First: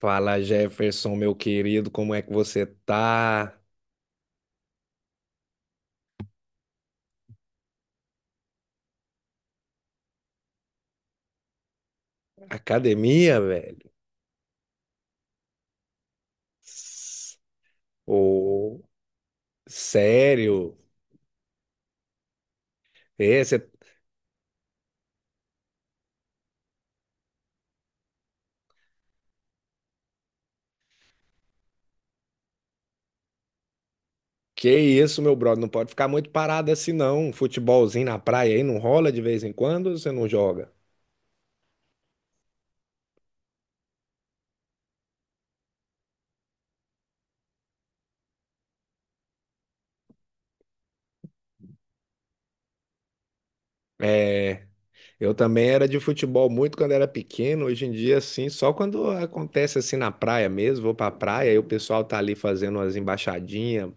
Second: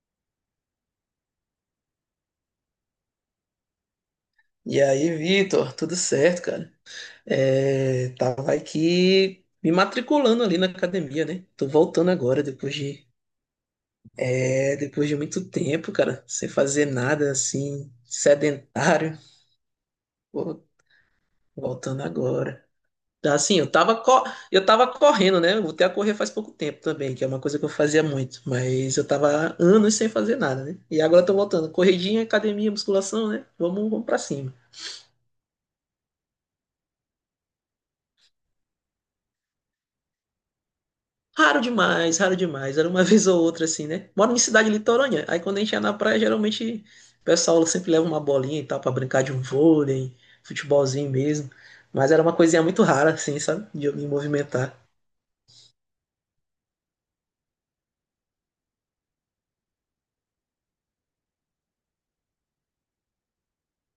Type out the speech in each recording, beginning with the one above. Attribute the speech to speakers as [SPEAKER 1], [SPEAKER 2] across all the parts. [SPEAKER 1] Fala Jefferson, meu querido, como é que você tá?
[SPEAKER 2] E aí, Vitor, tudo certo, cara? É, tava aqui me matriculando ali na academia, né? Tô voltando agora,
[SPEAKER 1] Academia, velho?
[SPEAKER 2] depois de muito tempo, cara, sem fazer nada
[SPEAKER 1] S-
[SPEAKER 2] assim,
[SPEAKER 1] Ô,
[SPEAKER 2] sedentário. Pô,
[SPEAKER 1] sério?
[SPEAKER 2] voltando agora. Tá.
[SPEAKER 1] É.
[SPEAKER 2] Assim, eu tava correndo, né? Eu voltei a correr faz pouco tempo também, que é uma coisa que eu fazia muito, mas eu tava anos sem fazer nada, né? E agora eu tô voltando. Corridinha, academia, musculação, né? Vamos, vamos pra cima.
[SPEAKER 1] Que isso, meu brother? Não pode ficar muito parado assim, não. Um futebolzinho na praia aí não rola de vez em quando ou você não joga?
[SPEAKER 2] Raro demais, raro demais. Era uma vez ou outra, assim, né? Moro em cidade litorânea. Aí quando a gente ia na praia, geralmente o pessoal sempre leva uma bolinha e tal pra brincar de um vôlei, futebolzinho mesmo. Mas era uma coisinha muito rara, assim, sabe? De eu me
[SPEAKER 1] É,
[SPEAKER 2] movimentar.
[SPEAKER 1] eu também era de futebol muito quando era pequeno. Hoje em dia, assim, só quando acontece assim na praia mesmo, vou pra praia e o pessoal tá ali fazendo umas embaixadinhas,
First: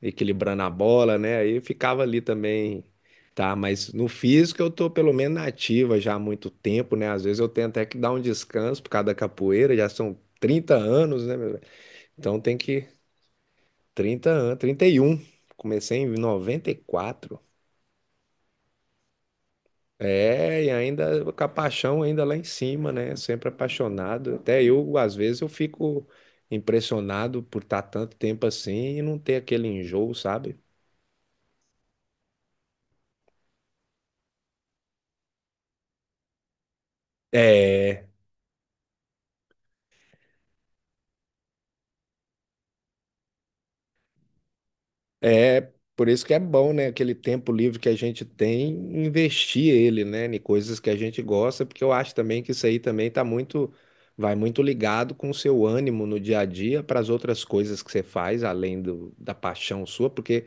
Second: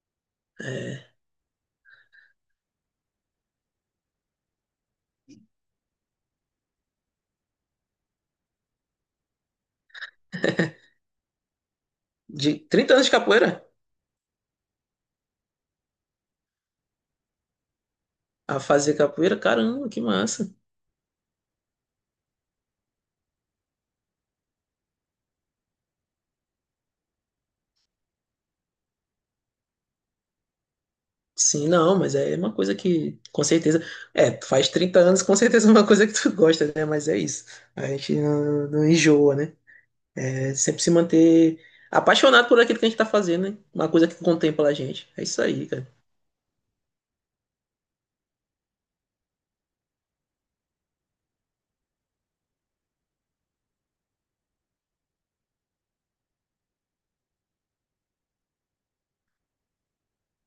[SPEAKER 1] equilibrando a bola, né? Aí eu ficava ali também, tá? Mas no físico eu tô pelo menos na ativa já há muito tempo, né? Às vezes eu tenho até que dar um descanso por causa da capoeira, já são 30 anos, né, meu velho? Então
[SPEAKER 2] De
[SPEAKER 1] tem que
[SPEAKER 2] 30 anos de capoeira
[SPEAKER 1] 30 anos, 31. Comecei em 94.
[SPEAKER 2] a fazer capoeira, caramba, que massa.
[SPEAKER 1] É, e ainda com a paixão ainda lá em cima, né? Sempre apaixonado. Até eu, às vezes, eu fico impressionado por estar tanto tempo assim e não ter aquele enjoo, sabe?
[SPEAKER 2] Sim, não, mas é uma coisa que, com certeza. É, tu faz 30 anos, com certeza é uma coisa que tu gosta, né? Mas é isso. A
[SPEAKER 1] É.
[SPEAKER 2] gente não enjoa, né? É sempre se manter apaixonado por aquilo que a gente tá fazendo, né? Uma coisa que contempla a gente. É isso aí,
[SPEAKER 1] É
[SPEAKER 2] cara.
[SPEAKER 1] por isso que é bom, né? Aquele tempo livre que a gente tem, investir ele, né? Em coisas que a gente gosta, porque eu acho também que isso aí também vai muito ligado com o seu ânimo no dia a dia para as outras coisas que você faz, além da paixão sua, porque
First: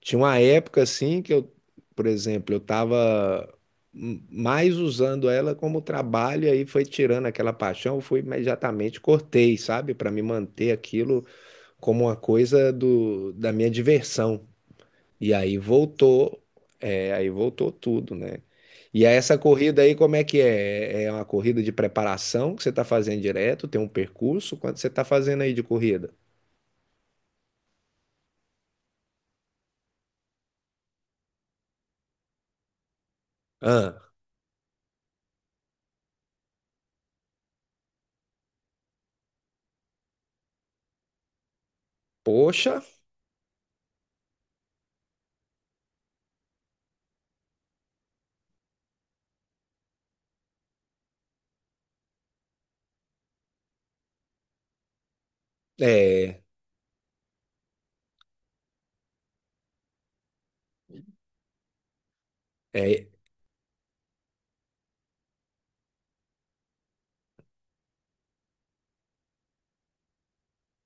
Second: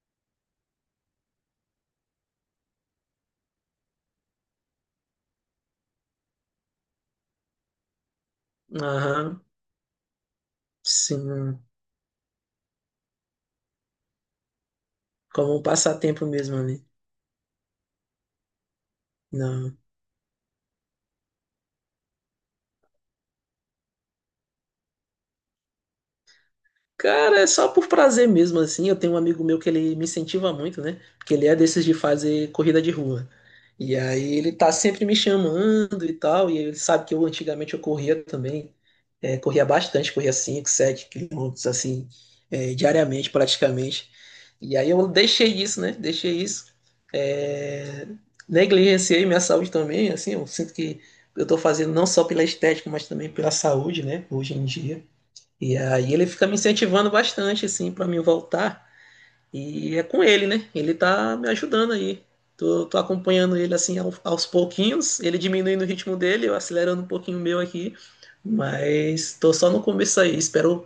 [SPEAKER 1] tinha uma época assim que eu, por exemplo, eu tava mais usando ela como trabalho, e aí foi tirando aquela paixão, eu fui imediatamente
[SPEAKER 2] Aham,
[SPEAKER 1] cortei, sabe? Para me manter aquilo
[SPEAKER 2] sim.
[SPEAKER 1] como uma coisa da minha diversão. E
[SPEAKER 2] Como
[SPEAKER 1] aí
[SPEAKER 2] um passatempo
[SPEAKER 1] voltou,
[SPEAKER 2] mesmo ali.
[SPEAKER 1] é, aí voltou tudo, né? E aí essa
[SPEAKER 2] Não.
[SPEAKER 1] corrida aí, como é que é? É uma corrida de preparação que você está fazendo direto? Tem um percurso? Quanto você está fazendo aí de corrida?
[SPEAKER 2] Cara, é só por prazer mesmo, assim. Eu tenho um amigo meu que ele me incentiva muito, né? Porque ele é desses de fazer corrida de rua. E
[SPEAKER 1] Ah,
[SPEAKER 2] aí ele tá sempre me chamando e tal, e ele sabe que eu antigamente eu corria também, corria bastante, corria 5 7 quilômetros, assim,
[SPEAKER 1] poxa,
[SPEAKER 2] diariamente praticamente. E aí eu deixei isso, né? Deixei isso. É, negligenciei minha saúde também, assim, eu sinto que eu tô fazendo não só pela estética, mas também pela saúde, né? Hoje em dia. E aí ele
[SPEAKER 1] é,
[SPEAKER 2] fica me incentivando bastante, assim, para mim voltar. E é com ele, né? Ele tá me ajudando aí. Tô
[SPEAKER 1] é,
[SPEAKER 2] acompanhando ele assim aos pouquinhos, ele diminuindo o ritmo dele, eu acelerando um pouquinho o meu aqui. Mas tô só no começo aí. Espero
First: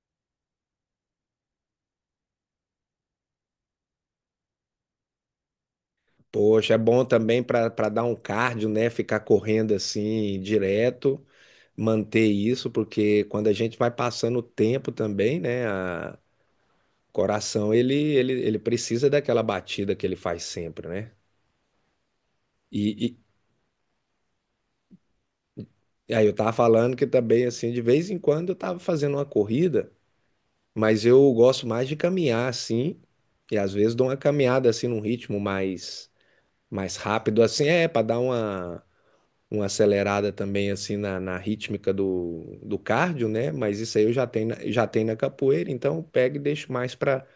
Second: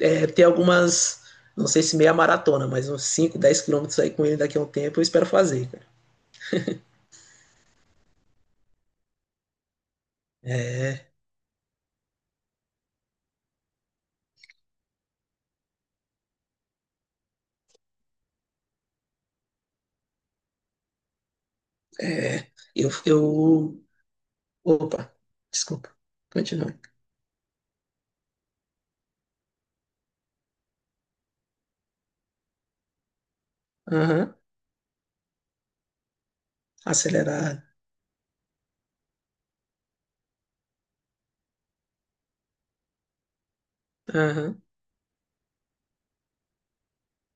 [SPEAKER 2] é, ter algumas, não sei se meia maratona, mas uns cinco, dez quilômetros aí com ele daqui a um tempo. Eu espero fazer, cara.
[SPEAKER 1] poxa, é bom também para dar um cardio, né? Ficar correndo assim direto, manter isso, porque quando a gente vai passando o tempo também, né? O coração ele precisa daquela batida que ele faz sempre, né?
[SPEAKER 2] É, eu,
[SPEAKER 1] E,
[SPEAKER 2] eu. Opa, desculpa.
[SPEAKER 1] E aí eu tava
[SPEAKER 2] Continua.
[SPEAKER 1] falando que também, assim, de vez em quando eu tava fazendo uma corrida, mas eu gosto mais de caminhar, assim, e às vezes dou uma
[SPEAKER 2] Aham,
[SPEAKER 1] caminhada, assim, num ritmo mais rápido,
[SPEAKER 2] acelerado.
[SPEAKER 1] assim, é, para dar uma acelerada também, assim, na rítmica do cardio, né? Mas isso aí eu já tenho,
[SPEAKER 2] Aham,
[SPEAKER 1] já tenho na capoeira, então eu pego e deixo mais pra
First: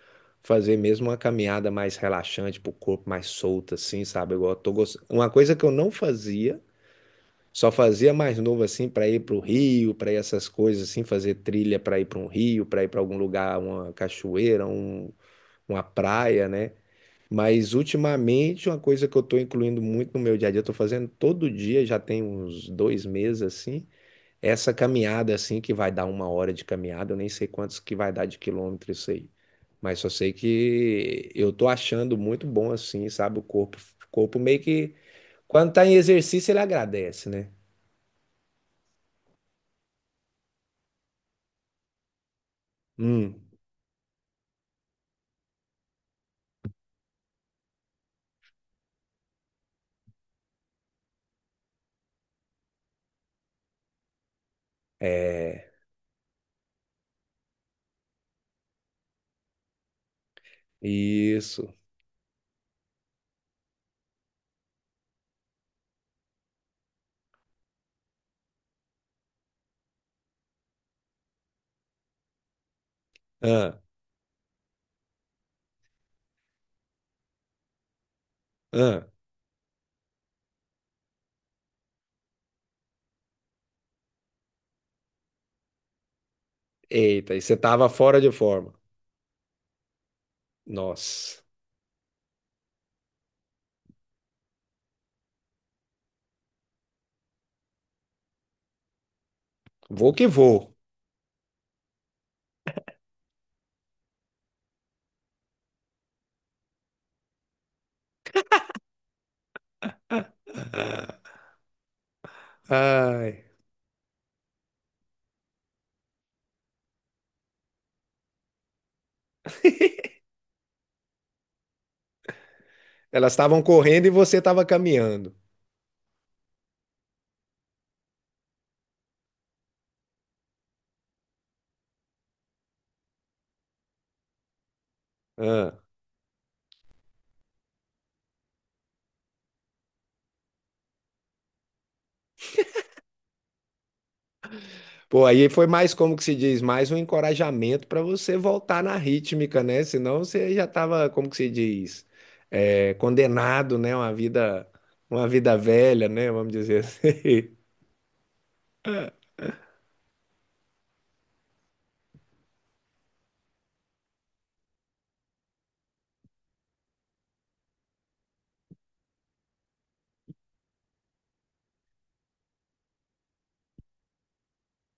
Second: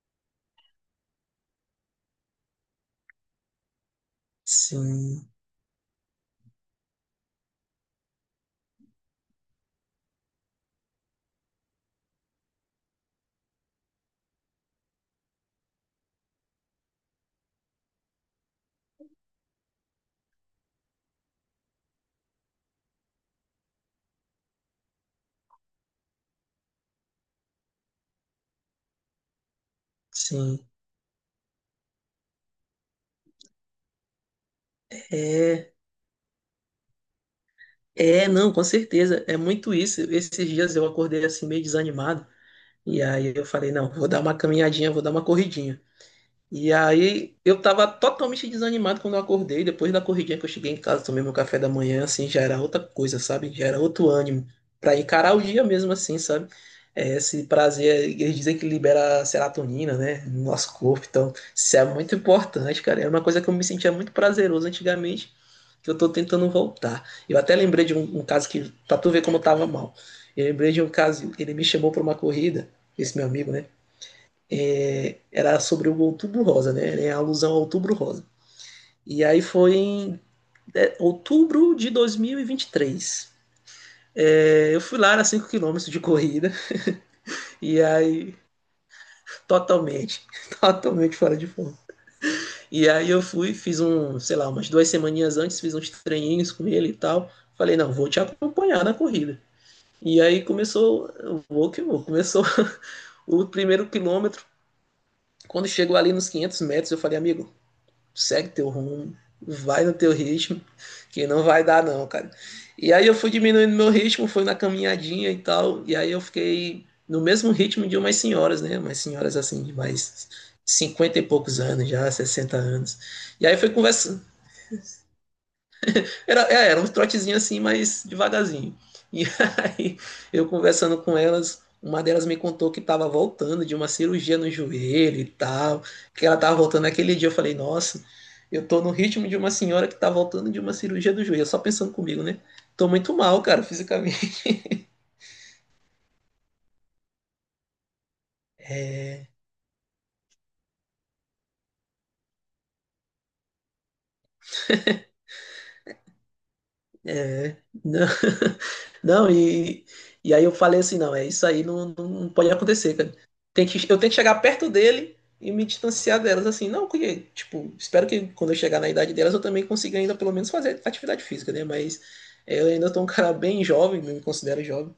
[SPEAKER 1] fazer mesmo uma caminhada mais relaxante, pro corpo mais solto, assim, sabe? Igual eu tô gost...
[SPEAKER 2] sim,
[SPEAKER 1] Uma coisa que eu não fazia só fazia mais novo assim para ir para o Rio, para ir essas coisas assim, fazer trilha para ir para um rio, para ir para algum lugar, uma cachoeira, uma praia, né? Mas ultimamente uma coisa que eu estou incluindo muito no meu dia a dia, eu tô fazendo todo dia, já tem uns 2 meses assim, é essa caminhada assim que vai dar uma hora de caminhada, eu nem sei quantos que vai dar de quilômetro isso aí, mas só sei
[SPEAKER 2] sim.
[SPEAKER 1] que eu tô achando muito bom assim, sabe? O corpo meio que quando
[SPEAKER 2] É.
[SPEAKER 1] tá em exercício ele agradece, né?
[SPEAKER 2] É, não, com certeza. É muito isso. Esses dias eu acordei assim meio desanimado. E aí eu
[SPEAKER 1] Hum.
[SPEAKER 2] falei, não, vou dar uma caminhadinha, vou dar uma corridinha. E aí eu tava totalmente desanimado quando eu acordei. Depois da corridinha que eu cheguei em casa, tomei meu café da manhã, assim, já era outra coisa, sabe? Já era outro ânimo pra encarar o dia
[SPEAKER 1] É,
[SPEAKER 2] mesmo, assim, sabe? É, esse prazer, eles dizem que libera serotonina, né, no nosso corpo. Então,
[SPEAKER 1] isso.
[SPEAKER 2] isso é muito importante, cara. É uma coisa que eu me sentia muito prazeroso antigamente, que eu tô tentando voltar. Eu até lembrei de um caso que, pra tu ver como eu tava mal. Eu lembrei de um caso, ele me chamou pra uma corrida, esse meu amigo, né?
[SPEAKER 1] Ah,
[SPEAKER 2] Era sobre o Outubro Rosa, né? Era alusão ao Outubro Rosa.
[SPEAKER 1] ah.
[SPEAKER 2] E aí foi em outubro de 2023. É, eu fui lá, era cinco quilômetros de corrida,
[SPEAKER 1] Eita, e você
[SPEAKER 2] e
[SPEAKER 1] tava fora de
[SPEAKER 2] aí
[SPEAKER 1] forma.
[SPEAKER 2] totalmente, totalmente fora
[SPEAKER 1] Nossa,
[SPEAKER 2] de forma. E aí eu fui, fiz um, sei lá, umas duas semaninhas antes, fiz uns treininhos com ele e tal. Falei, não, vou te acompanhar na corrida.
[SPEAKER 1] vou
[SPEAKER 2] E
[SPEAKER 1] que
[SPEAKER 2] aí
[SPEAKER 1] vou.
[SPEAKER 2] começou, vou que vou, começou o primeiro quilômetro. Quando chegou ali nos 500 metros, eu falei, amigo, segue teu rumo, vai no teu ritmo, que não vai dar não, cara. E aí eu fui
[SPEAKER 1] Ai,
[SPEAKER 2] diminuindo meu ritmo, fui na caminhadinha e tal, e aí eu fiquei no mesmo ritmo de umas senhoras, né? Umas senhoras assim, de mais 50 e poucos anos já, 60 anos.
[SPEAKER 1] elas
[SPEAKER 2] E aí
[SPEAKER 1] estavam
[SPEAKER 2] foi
[SPEAKER 1] correndo e
[SPEAKER 2] conversa,
[SPEAKER 1] você estava caminhando.
[SPEAKER 2] era uns trotezinhos assim, mas devagarzinho. E aí, eu conversando com elas, uma delas me contou que estava voltando de uma cirurgia no joelho e
[SPEAKER 1] Ah.
[SPEAKER 2] tal, que ela estava voltando naquele dia. Eu falei, nossa, eu tô no ritmo de uma senhora que tá voltando de uma cirurgia do joelho, só pensando comigo, né? Tô muito mal, cara, fisicamente.
[SPEAKER 1] Pô, aí foi mais, como que se diz, mais um encorajamento para você voltar na rítmica, né? Senão você já estava, como que se diz, é, condenado, né? Uma vida velha, né? Vamos dizer assim.
[SPEAKER 2] É, não. Não, e, e aí eu falei assim, não, é isso aí, não pode acontecer, cara. Tem que, eu tenho que chegar perto dele e me distanciar delas, assim, não, porque, tipo, espero que quando eu chegar na idade delas eu também consiga ainda pelo menos fazer atividade física, né? Mas eu ainda tô um cara bem jovem, me considero jovem,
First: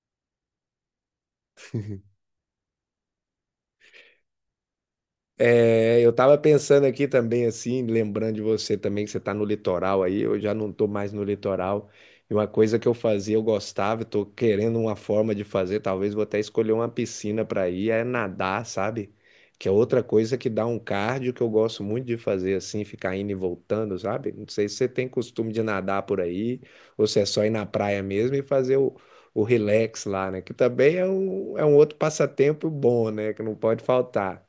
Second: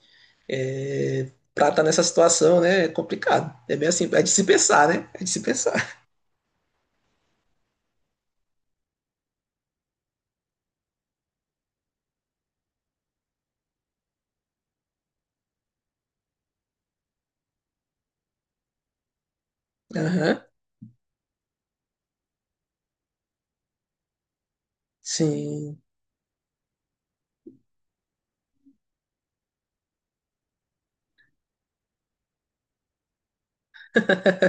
[SPEAKER 2] pra estar nessa situação, né? É complicado. É bem assim, é de se pensar, né? É de se
[SPEAKER 1] É,
[SPEAKER 2] pensar.
[SPEAKER 1] eu tava pensando aqui também, assim, lembrando de você também, que você tá no litoral aí, eu já não tô mais no litoral. E uma coisa que eu fazia, eu gostava, eu tô querendo uma forma de fazer, talvez vou até escolher uma piscina pra ir, é nadar, sabe? Que é outra coisa
[SPEAKER 2] Aham,
[SPEAKER 1] que dá um cardio que eu gosto muito de fazer, assim, ficar indo e voltando, sabe? Não sei se você tem costume de
[SPEAKER 2] sim.
[SPEAKER 1] nadar por aí, ou se é só ir na praia mesmo e fazer o relax lá, né? Que também é um outro passatempo bom, né? Que não pode faltar.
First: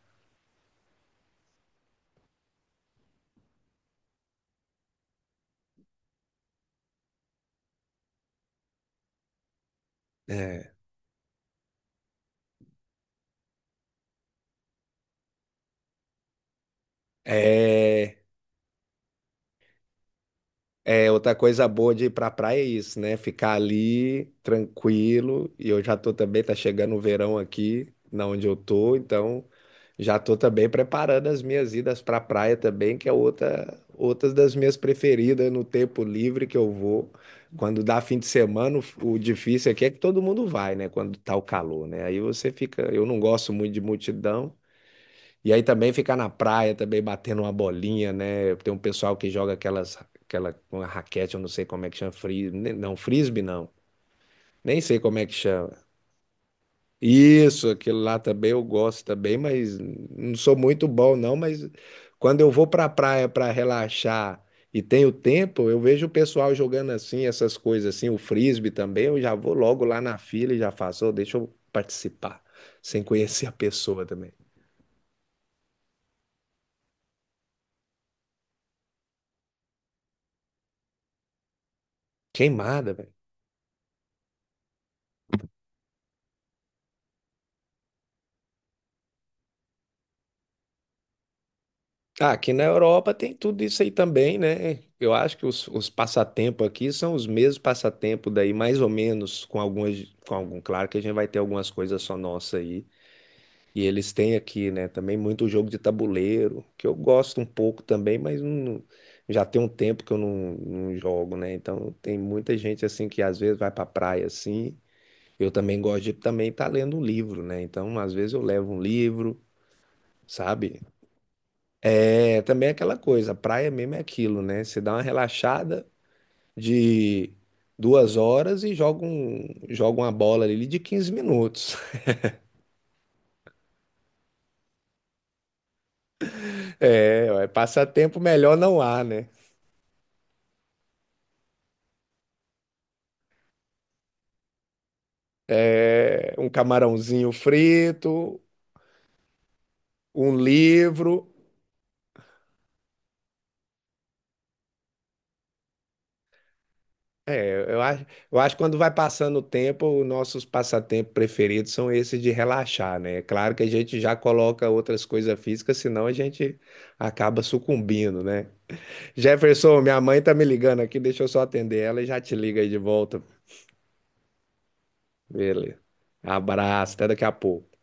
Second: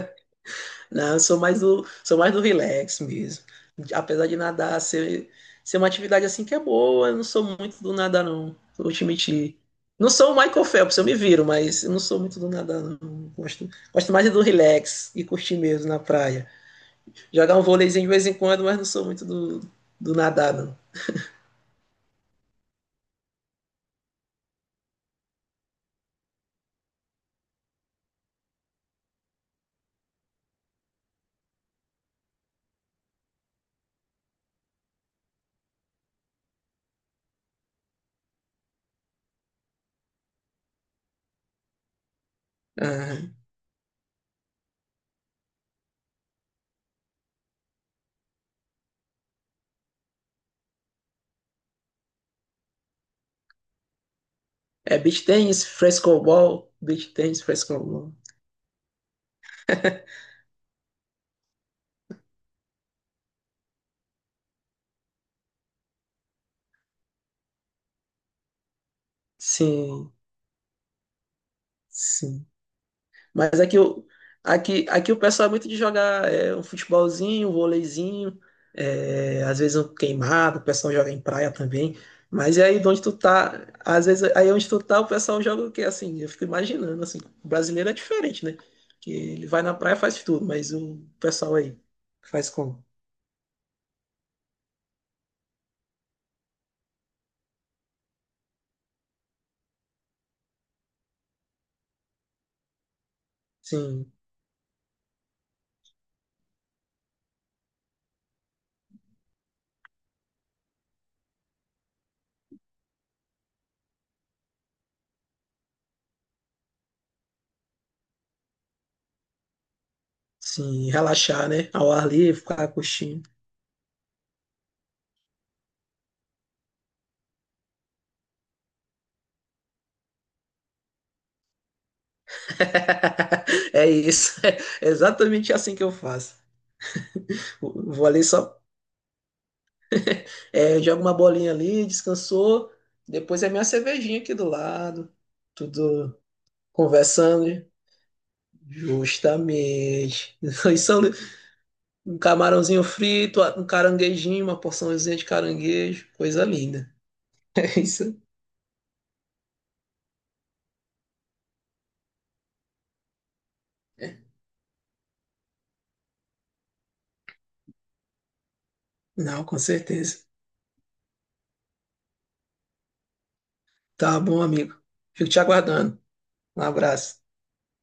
[SPEAKER 2] Não, eu sou mais sou mais do relax mesmo. Apesar de nadar ser uma atividade assim que é boa, eu não sou muito do nadar, não. Vou te mentir. Não sou o Michael Phelps, eu me viro, mas eu não sou muito do nadar, não. Gosto, gosto mais do relax e curtir mesmo na praia. Jogar um vôleizinho de
[SPEAKER 1] É,
[SPEAKER 2] vez em quando, mas não sou muito do nadar, não.
[SPEAKER 1] é outra coisa boa de ir pra praia é isso, né? Ficar ali tranquilo. E eu já tô também, tá chegando o verão aqui, na onde eu tô, então já tô também preparando as minhas idas pra praia também, que é outras das minhas preferidas, né? No tempo livre que eu vou. Quando dá fim de semana, o difícil aqui é que todo mundo vai, né? Quando tá o calor, né? Aí você fica, eu não
[SPEAKER 2] Aham.
[SPEAKER 1] gosto muito de multidão. E aí também ficar na praia, também batendo uma bolinha, né? Tem um pessoal que joga aquela uma raquete, eu não sei como é que chama, não, frisbee não. Nem
[SPEAKER 2] É
[SPEAKER 1] sei como é
[SPEAKER 2] beach
[SPEAKER 1] que
[SPEAKER 2] tennis,
[SPEAKER 1] chama.
[SPEAKER 2] frescobol, beach tennis,
[SPEAKER 1] Isso, aquilo
[SPEAKER 2] frescobol.
[SPEAKER 1] lá também eu gosto também, mas não sou muito bom não, mas quando eu vou pra praia pra relaxar e tenho tempo, eu vejo o pessoal jogando assim, essas coisas assim, o frisbee também, eu já vou logo lá
[SPEAKER 2] Sim,
[SPEAKER 1] na fila e já faço, "Ô, deixa eu participar,
[SPEAKER 2] sim.
[SPEAKER 1] sem conhecer a
[SPEAKER 2] Mas aqui, o-
[SPEAKER 1] pessoa também.
[SPEAKER 2] aqui, aqui o pessoal é muito de jogar é, um futebolzinho, um vôleizinho, é, às vezes um queimado, o pessoal joga em praia também. Mas é aí de
[SPEAKER 1] Queimada,
[SPEAKER 2] onde
[SPEAKER 1] velho.
[SPEAKER 2] tu tá, às vezes aí onde tu tá, o pessoal joga o quê? Assim, eu fico imaginando, assim, o brasileiro é diferente, né? Que ele vai na praia e faz tudo, mas o pessoal aí
[SPEAKER 1] Ah,
[SPEAKER 2] faz
[SPEAKER 1] aqui na
[SPEAKER 2] como?
[SPEAKER 1] Europa tem tudo isso aí também, né? Eu acho que os passatempos aqui são os mesmos passatempos daí, mais ou menos, com algumas, com algum, claro que a gente vai ter algumas coisas só nossa aí. E
[SPEAKER 2] Sim,
[SPEAKER 1] eles têm aqui, né, também muito jogo de tabuleiro, que eu gosto um pouco também, já tem um tempo que eu não jogo, né? Então tem muita gente assim que às vezes vai pra praia assim. Eu também gosto de também estar lendo um livro, né? Então às vezes eu levo um livro, sabe?
[SPEAKER 2] sim, relaxar, né? Ao ar
[SPEAKER 1] É
[SPEAKER 2] livre,
[SPEAKER 1] também
[SPEAKER 2] ficar
[SPEAKER 1] é aquela
[SPEAKER 2] curtindo.
[SPEAKER 1] coisa, a praia mesmo é aquilo, né? Você dá uma relaxada de 2 horas e joga uma bola ali de 15 minutos.
[SPEAKER 2] É isso, é exatamente assim que eu faço.
[SPEAKER 1] É, ué,
[SPEAKER 2] Vou
[SPEAKER 1] passatempo
[SPEAKER 2] ali
[SPEAKER 1] melhor
[SPEAKER 2] só
[SPEAKER 1] não há, né?
[SPEAKER 2] É, joga uma bolinha ali, descansou. Depois é minha cervejinha aqui do lado. Tudo
[SPEAKER 1] É, um camarãozinho
[SPEAKER 2] conversando, né?
[SPEAKER 1] frito, um
[SPEAKER 2] Justamente. Isso é um
[SPEAKER 1] livro.
[SPEAKER 2] Um camarãozinho frito, um caranguejinho, uma porçãozinha de caranguejo. Coisa linda.
[SPEAKER 1] É,
[SPEAKER 2] É
[SPEAKER 1] Eu acho,
[SPEAKER 2] isso?
[SPEAKER 1] eu acho que quando vai passando o tempo, os nossos passatempos preferidos são esses de relaxar, né? É claro que a gente já coloca outras coisas físicas, senão a gente acaba sucumbindo, né?
[SPEAKER 2] Não, com
[SPEAKER 1] Jefferson, minha mãe
[SPEAKER 2] certeza.
[SPEAKER 1] tá me ligando aqui, deixa eu só atender ela e já te liga aí de volta.
[SPEAKER 2] Tá bom, amigo. Fico te
[SPEAKER 1] Beleza.
[SPEAKER 2] aguardando. Um
[SPEAKER 1] Abraço, até
[SPEAKER 2] abraço.
[SPEAKER 1] daqui a pouco.